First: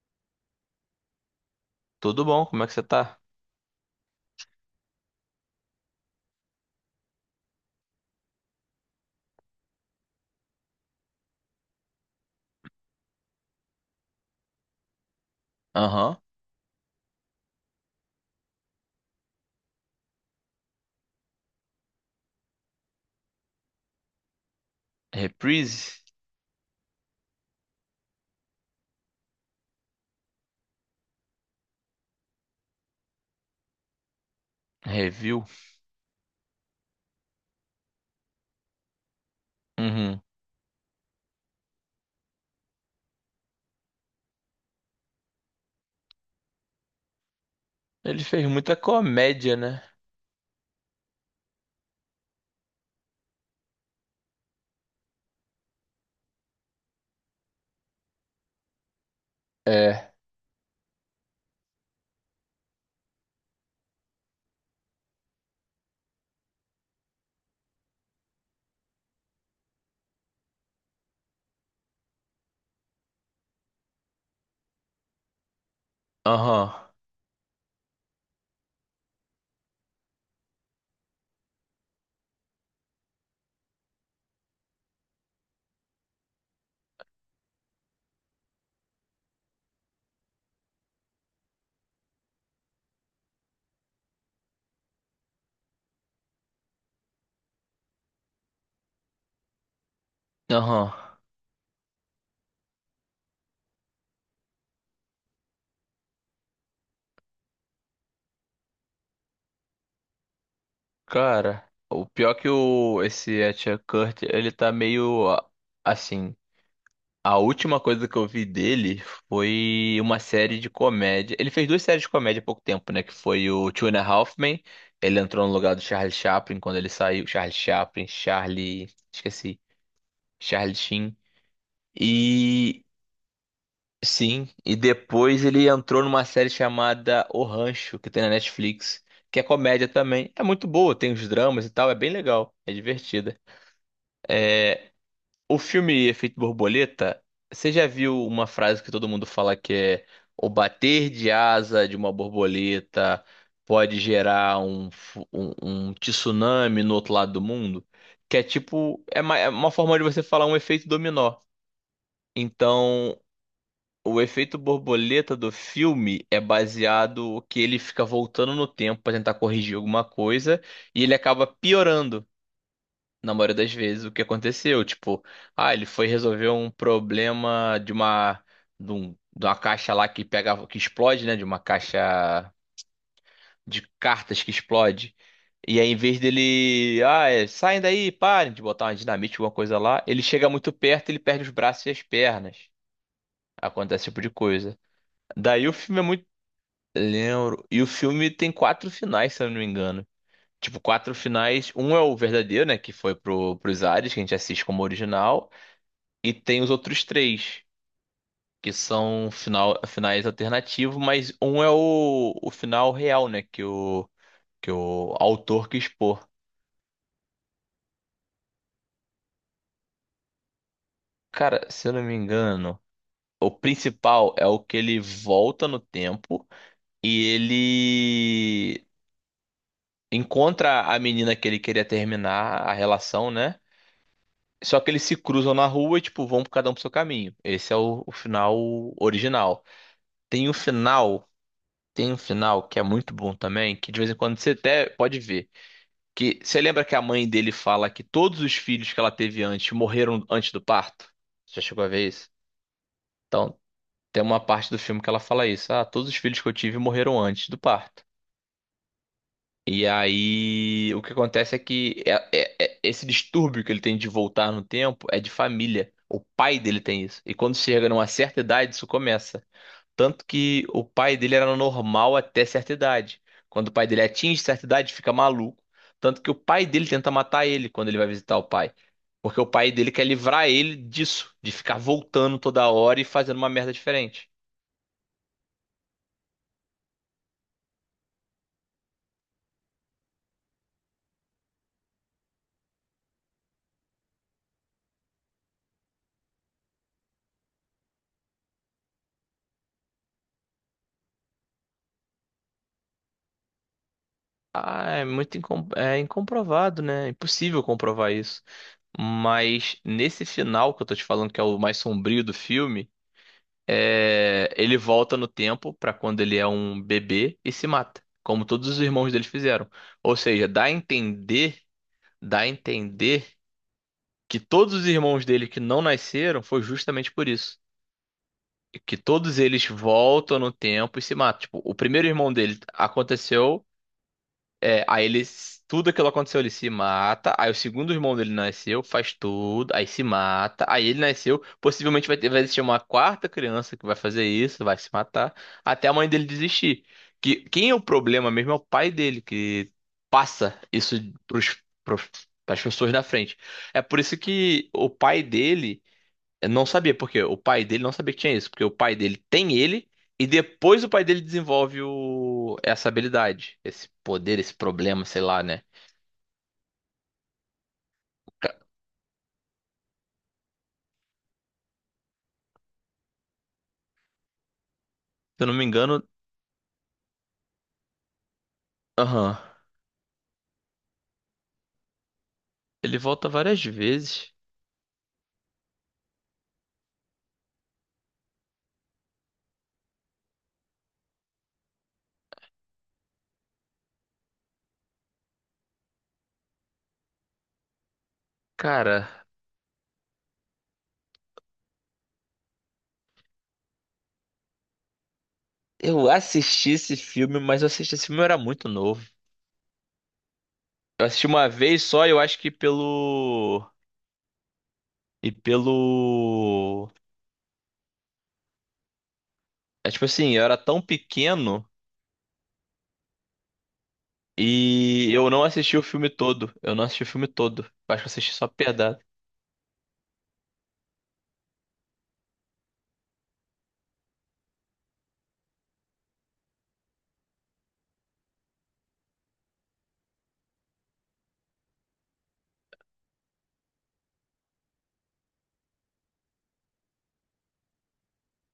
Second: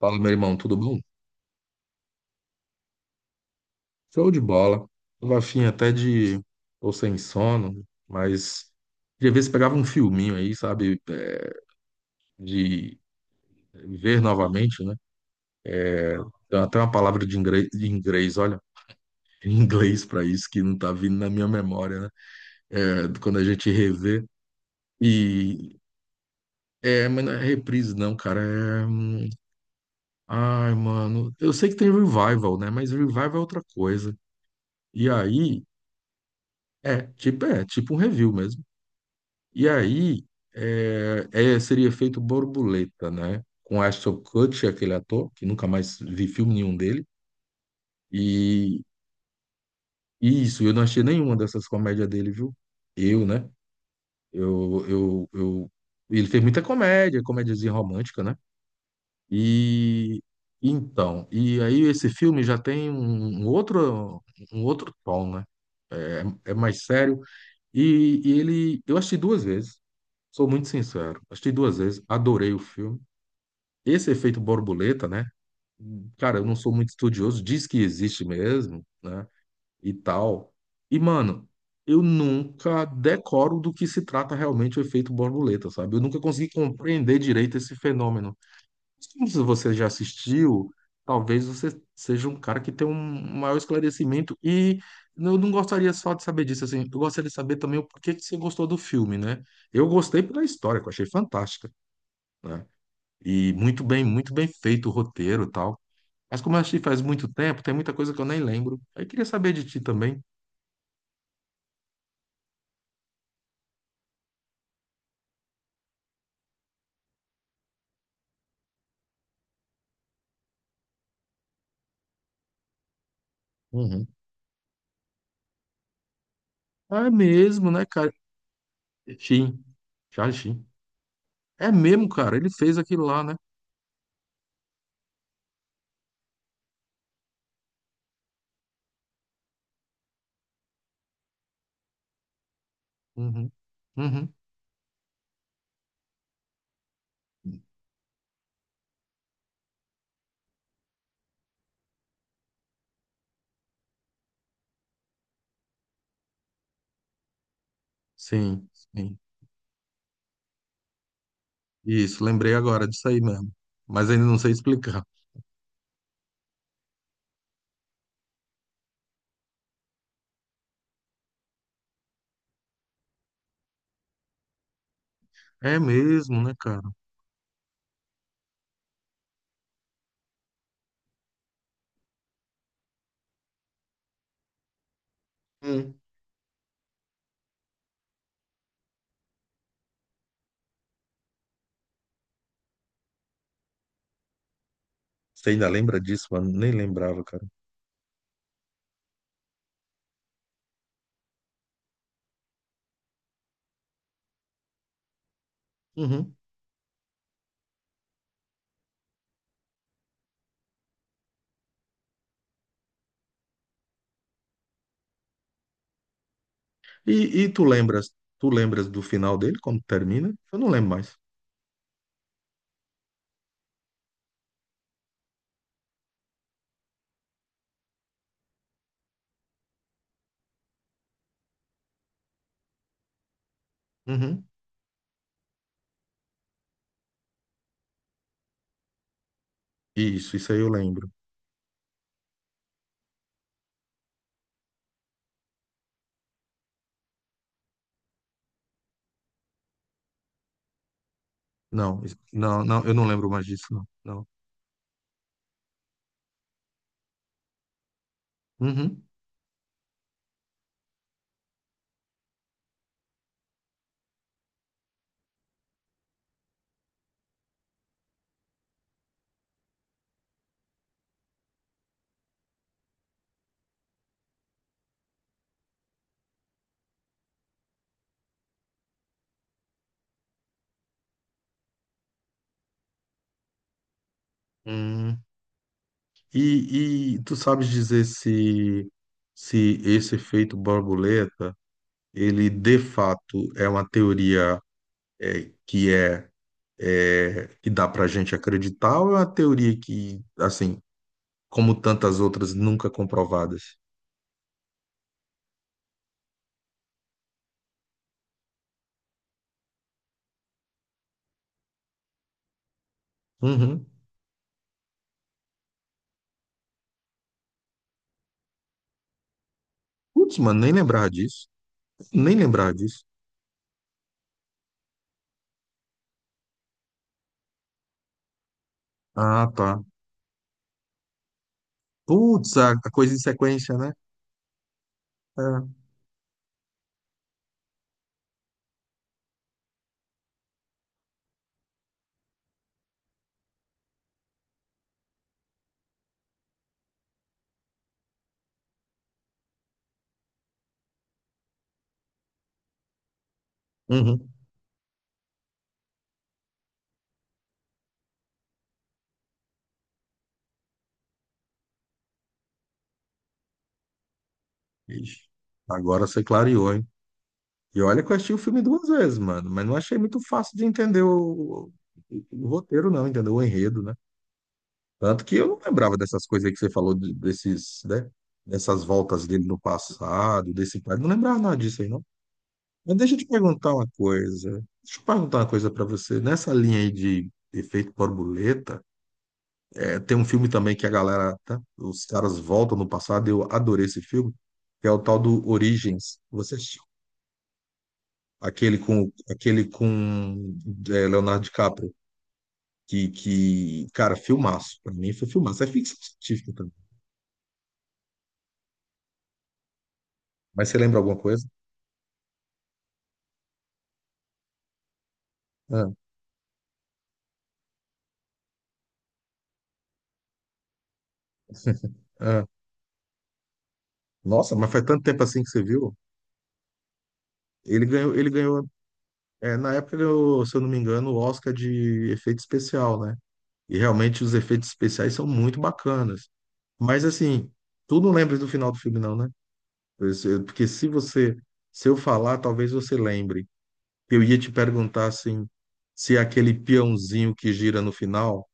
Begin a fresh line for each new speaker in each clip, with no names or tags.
Fala, meu irmão, tudo bom?
Tudo bom? Como é que você tá?
Show de bola. Tava afim até de. Tô sem sono, mas queria ver se pegava um filminho aí, sabe? De ver novamente, né?
Aham.
Tem até uma palavra de inglês, olha, em inglês pra isso que não tá vindo na minha memória, né? É, quando a gente revê. E.
Reprise?
É, mas não é reprise, não, cara. É. Ai, mano. Eu sei que tem revival, né? Mas revival é outra coisa. E
Review?
aí. É tipo um review mesmo. E
Uhum.
aí seria feito Borboleta, né? Com Ashton Kutcher, aquele ator, que nunca mais vi filme nenhum dele.
Ele fez muita
E,
comédia, né?
e isso, eu não achei nenhuma dessas comédias dele, viu? Eu, né? Eu, ele fez muita comédia, comédiazinha romântica, né?
É.
E então, e aí esse filme já tem um outro, um outro tom, né? É, é mais sério. E ele, eu assisti duas vezes, sou muito sincero, assisti duas vezes, adorei o filme. Esse efeito borboleta, né? Cara, eu não
Aham.
sou muito estudioso, diz que existe mesmo, né? E tal. E, mano, eu nunca decoro do que se trata realmente o efeito borboleta, sabe? Eu nunca consegui compreender direito esse fenômeno. Como se você já assistiu, talvez você seja um cara que tem um maior esclarecimento. E eu não gostaria só de saber disso, assim. Eu gostaria de saber também o porquê que você gostou do filme, né? Eu gostei pela história, que eu
Aham.
achei fantástica, né? E muito bem feito o roteiro e tal. Mas como eu assisti faz muito tempo, tem muita coisa que eu nem lembro. Aí queria saber de ti também.
Cara, o pior é que o esse Etcher Kurt, ele tá meio assim. A última coisa que eu vi dele foi uma série de comédia. Ele fez duas séries de comédia há pouco tempo, né? Que foi o Two and a
Uhum.
Half Men. Ele entrou no lugar do Charlie Chaplin quando ele
Ah, é
saiu. Charlie
mesmo, né,
Chaplin,
cara?
Charlie. Esqueci.
Sheen. Charlie Sheen.
Charlie Sheen.
É mesmo, cara. Ele fez
E
aquilo lá, né?
sim, e depois ele entrou numa série chamada O Rancho, que tem na Netflix, que é comédia também. É muito boa, tem os dramas e tal, é bem legal, é divertida.
Uhum. Uhum.
O filme Efeito Borboleta, você já viu uma frase que todo mundo fala que é o bater de asa de uma borboleta pode gerar um tsunami no outro lado do mundo? Que é
Sim,
tipo,
sim.
é é uma forma de você falar um efeito dominó.
Isso, lembrei agora disso
Então,
aí mesmo. Mas
o
ainda não sei
efeito
explicar.
borboleta do filme é baseado que ele fica voltando no tempo para tentar corrigir alguma coisa e ele acaba piorando na maioria das vezes o que aconteceu. Tipo, ah,
É
ele foi
mesmo,
resolver
né,
um
cara?
problema de uma de uma caixa lá que pega que explode, né? De uma caixa de cartas que explode. E aí,
Hum.
em vez dele, ah, é, saem daí, parem de botar uma dinamite, alguma coisa lá, ele chega muito perto, ele perde os braços e as pernas. Acontece esse tipo de coisa.
Você
Daí
ainda
o
lembra
filme é muito
disso, mano? Nem lembrava, cara.
lembro. E o filme tem quatro finais, se eu não me engano. Tipo, quatro finais. Um é o verdadeiro, né? Que foi pro, pros ares, que a gente assiste como original. E
Uhum.
tem os outros três, que são finais alternativos, mas um é o final real, né? Que o autor quis pôr.
E, e tu lembras, tu lembras do final dele, quando termina? Eu não lembro mais.
Cara, se eu não me engano, o principal é o que ele volta no tempo e ele encontra a menina que ele queria terminar a relação, né?
Uhum.
Só que eles se cruzam na rua e, tipo, vão cada um pro seu caminho. Esse é o final original.
Isso,
Tem
isso
um
aí eu lembro.
final, tem um final que é muito bom também, que de vez em quando você até pode ver. Que você lembra que a mãe dele fala que todos os filhos que ela teve antes morreram antes do parto? Você já chegou a
Não,
ver isso?
não, não, eu não lembro mais
Então,
disso, não.
tem
Não.
uma parte do filme que ela fala isso. Ah, todos os filhos que eu tive morreram antes do parto.
Uhum.
E aí, o que acontece é que esse distúrbio que ele tem de voltar no tempo é de família. O pai dele tem isso. E quando chega numa certa idade, isso começa. Tanto que o pai dele era normal até certa idade. Quando o pai dele atinge certa idade, fica maluco. Tanto que o pai dele tenta matar ele quando ele vai visitar o pai. Porque o pai dele quer livrar ele disso, de ficar voltando toda hora e fazendo uma merda diferente.
Hum. E tu sabes dizer se, se esse efeito borboleta, ele de fato é uma teoria é, que é, é que dá pra gente acreditar ou é uma teoria que, assim, como tantas outras, nunca comprovadas?
Ah, é muito é incomprovado, né? É impossível comprovar isso. Mas nesse final que eu tô te falando, que é o mais sombrio do filme,
Uhum.
é, ele volta no tempo pra quando ele é um bebê e se mata, como todos os irmãos dele fizeram. Ou
Putz,
seja,
mano, nem lembrar disso. Nem
dá a
lembrar disso.
entender que todos os irmãos dele que não nasceram foi justamente por isso. Que todos
Ah,
eles
tá.
voltam no tempo e se matam. Tipo, o primeiro irmão
Putz,
dele
a coisa em
aconteceu.
sequência, né?
É, aí ele,
É.
tudo aquilo aconteceu, ele se mata. Aí o segundo irmão dele nasceu, faz tudo, aí se mata. Aí ele nasceu, possivelmente vai ter, vai existir uma quarta criança que vai fazer isso, vai se matar, até a mãe dele desistir. Que quem é o problema mesmo é o pai dele que passa isso pros, pros, pras pessoas na frente. É por isso
Uhum.
que o pai dele, eu não sabia porque o pai dele não sabia que tinha isso, porque o pai dele tem ele e depois o pai dele desenvolve o... essa habilidade, esse poder, esse problema,
Ixi,
sei lá, né?
agora você clareou, hein? E olha que eu assisti o
Ca-
filme duas vezes, mano, mas não achei muito fácil de entender o roteiro, não, entendeu? O enredo, né? Tanto que
Se
eu
eu não
não
me
lembrava
engano,
dessas coisas aí que você falou, desses, né? Dessas voltas
aham,
dele no passado, desse pai. Não lembrava nada disso aí, não. Mas
ele
deixa eu te
volta várias
perguntar uma
vezes.
coisa. Deixa eu perguntar uma coisa pra você. Nessa linha aí de efeito borboleta, é, tem um filme também que a galera, tá? Os caras voltam no passado, eu adorei esse filme, que é o tal do Origens. Você
Cara,
aquele com é, Leonardo DiCaprio, cara, filmaço. Pra mim foi filmaço. É ficção
eu
científica
assisti
também.
esse filme, mas eu era muito novo.
Mas você lembra
Eu
alguma
assisti
coisa?
uma vez só, eu acho que pelo e
Ah,
pelo é tipo assim, eu era tão pequeno
ah. Nossa, mas faz tanto
e
tempo
eu
assim
não
que você
assisti o
viu?
filme todo. Eu não assisti o filme todo.
Ele
Eu acho que eu
ganhou, ele
assisti só
ganhou,
pedaço.
na época ele ganhou, se eu não me engano, o Oscar de efeito especial, né? E realmente os efeitos especiais são muito bacanas. Mas assim, tu não lembra do final do filme, não, né? Porque se você, se eu falar, talvez você lembre. Eu ia te perguntar assim, se aquele peãozinho que gira no final,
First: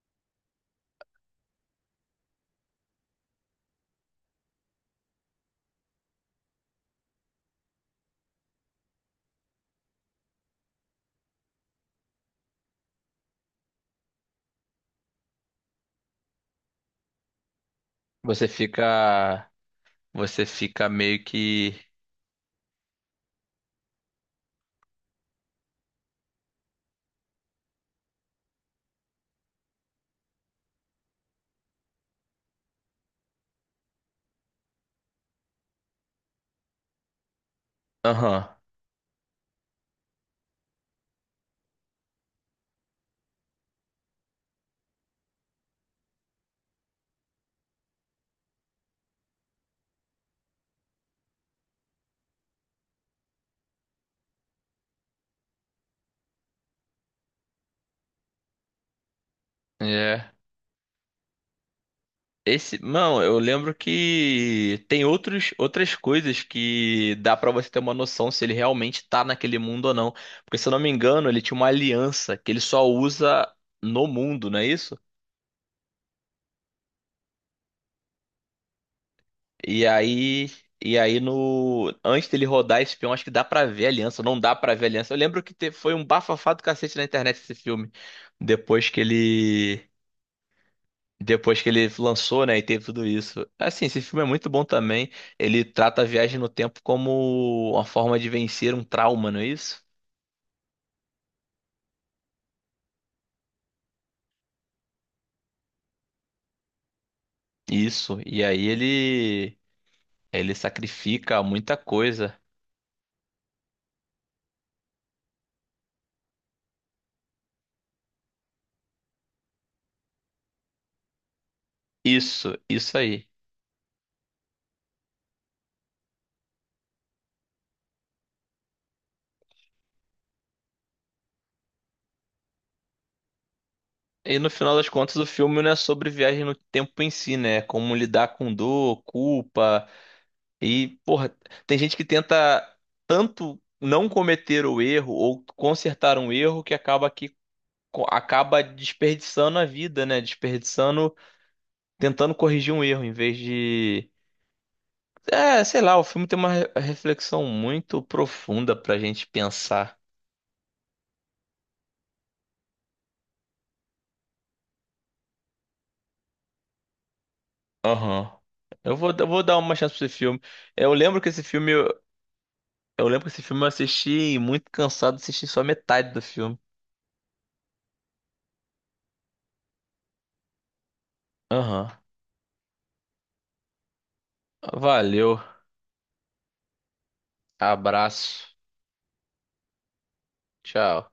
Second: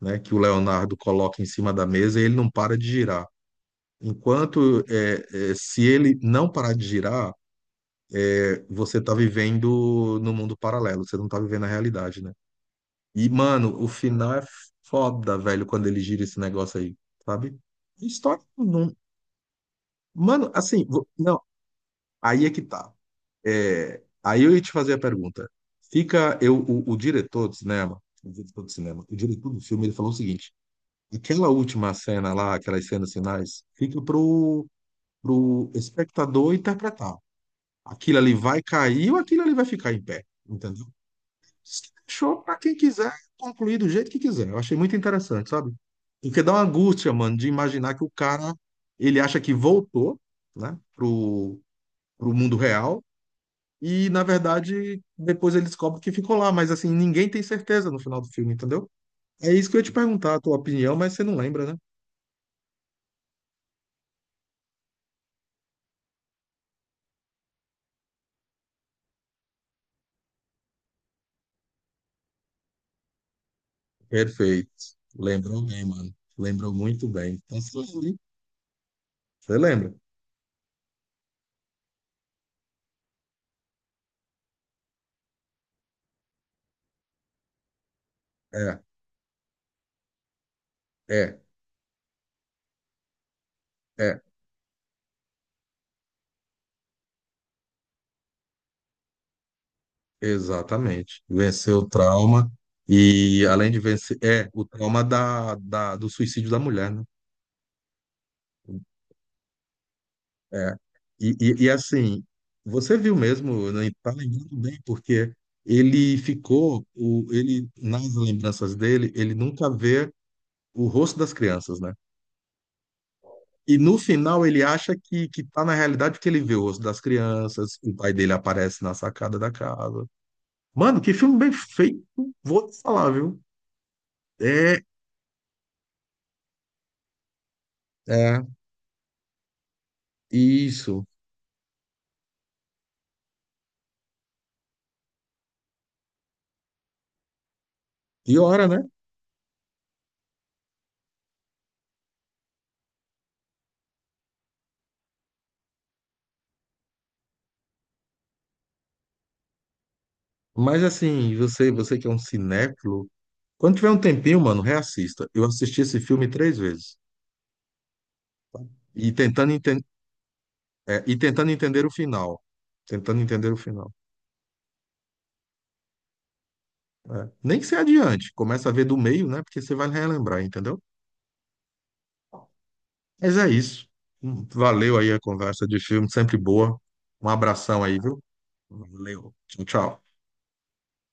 né, que o Leonardo coloca em cima da mesa, ele não para de girar. Enquanto se ele não parar de girar, você tá vivendo no mundo paralelo, você não tá vivendo a realidade, né? E, mano, o final é foda, velho, quando ele gira esse negócio aí, sabe? História
Você
não.
fica. Você
Mano, assim,
fica meio
não,
que.
aí é que tá. É, aí eu ia te fazer a pergunta. Fica eu, o diretor do cinema, o diretor do cinema, o diretor do filme, ele falou o seguinte: aquela última cena lá, aquelas cenas finais, fica pro espectador interpretar. Aquilo ali
Aham.
vai cair ou aquilo ali vai ficar em pé, entendeu? Isso que deixou para quem quiser concluir do jeito que quiser. Eu achei muito interessante, sabe? Porque dá uma angústia, mano, de imaginar que o cara ele acha que voltou, né, pro mundo real e, na verdade, depois ele descobre que ficou lá, mas assim, ninguém tem certeza no final do filme, entendeu? É isso que eu ia te
É.
perguntar, a tua opinião, mas você não lembra, né?
Esse. Não, eu lembro que tem outras coisas que dá pra você ter uma noção se ele realmente tá naquele mundo ou não. Porque, se eu não me engano, ele tinha uma aliança que ele só usa no mundo, não é
Perfeito.
isso?
Lembrou bem, mano. Lembrou muito bem. Então, se você li, você
E
lembra?
aí. E aí no. Antes dele rodar esse filme, acho que dá pra ver a aliança. Não dá pra ver a aliança. Eu lembro que foi um bafafá do cacete na internet esse filme.
É,
Depois que ele.
é,
Depois que ele lançou, né, e teve tudo isso. Assim, esse
é.
filme é muito bom também. Ele trata a viagem no tempo como uma forma de vencer um trauma, não é isso?
Exatamente. Venceu o trauma e, além de vencer, é o trauma do suicídio da mulher, né?
Isso. E aí ele
É. E,
sacrifica
e, e,
muita
assim,
coisa.
você viu mesmo, né, tá lembrando bem, porque ele ficou, ele, nas lembranças dele, ele nunca vê o rosto das crianças, né?
Isso aí.
E no final ele acha que tá na realidade porque ele vê o rosto das crianças, o pai dele aparece na sacada da casa. Mano, que filme bem feito, vou te falar, viu?
E no final
É,
das contas, o filme não é sobre viagem no tempo em si, né? É como lidar
é,
com dor, culpa e,
isso.
porra, tem gente que tenta tanto não cometer o erro ou consertar um erro que acaba que
E
acaba
ora né?
desperdiçando a vida, né? Desperdiçando, tentando corrigir um erro, em vez de. É, sei lá, o filme tem uma reflexão muito profunda pra gente pensar.
Mas assim, você que é um cinéfilo, quando tiver um tempinho, mano, reassista. Eu assisti esse filme 3 vezes.
Aham.
E
Eu vou
tentando,
dar uma
enten-
chance pra esse filme. Eu
e
lembro que esse
tentando
filme,
entender o final.
eu
Tentando
lembro que esse
entender o
filme eu
final.
assisti muito cansado, assisti só metade do filme.
É. Nem que você adiante. Começa a ver do meio, né? Porque você vai relembrar, entendeu?
Aham.
Mas é isso. Valeu aí a
Valeu.
conversa de filme, sempre boa. Um abração aí, viu?
Abraço.
Valeu. Tchau, tchau.
Tchau.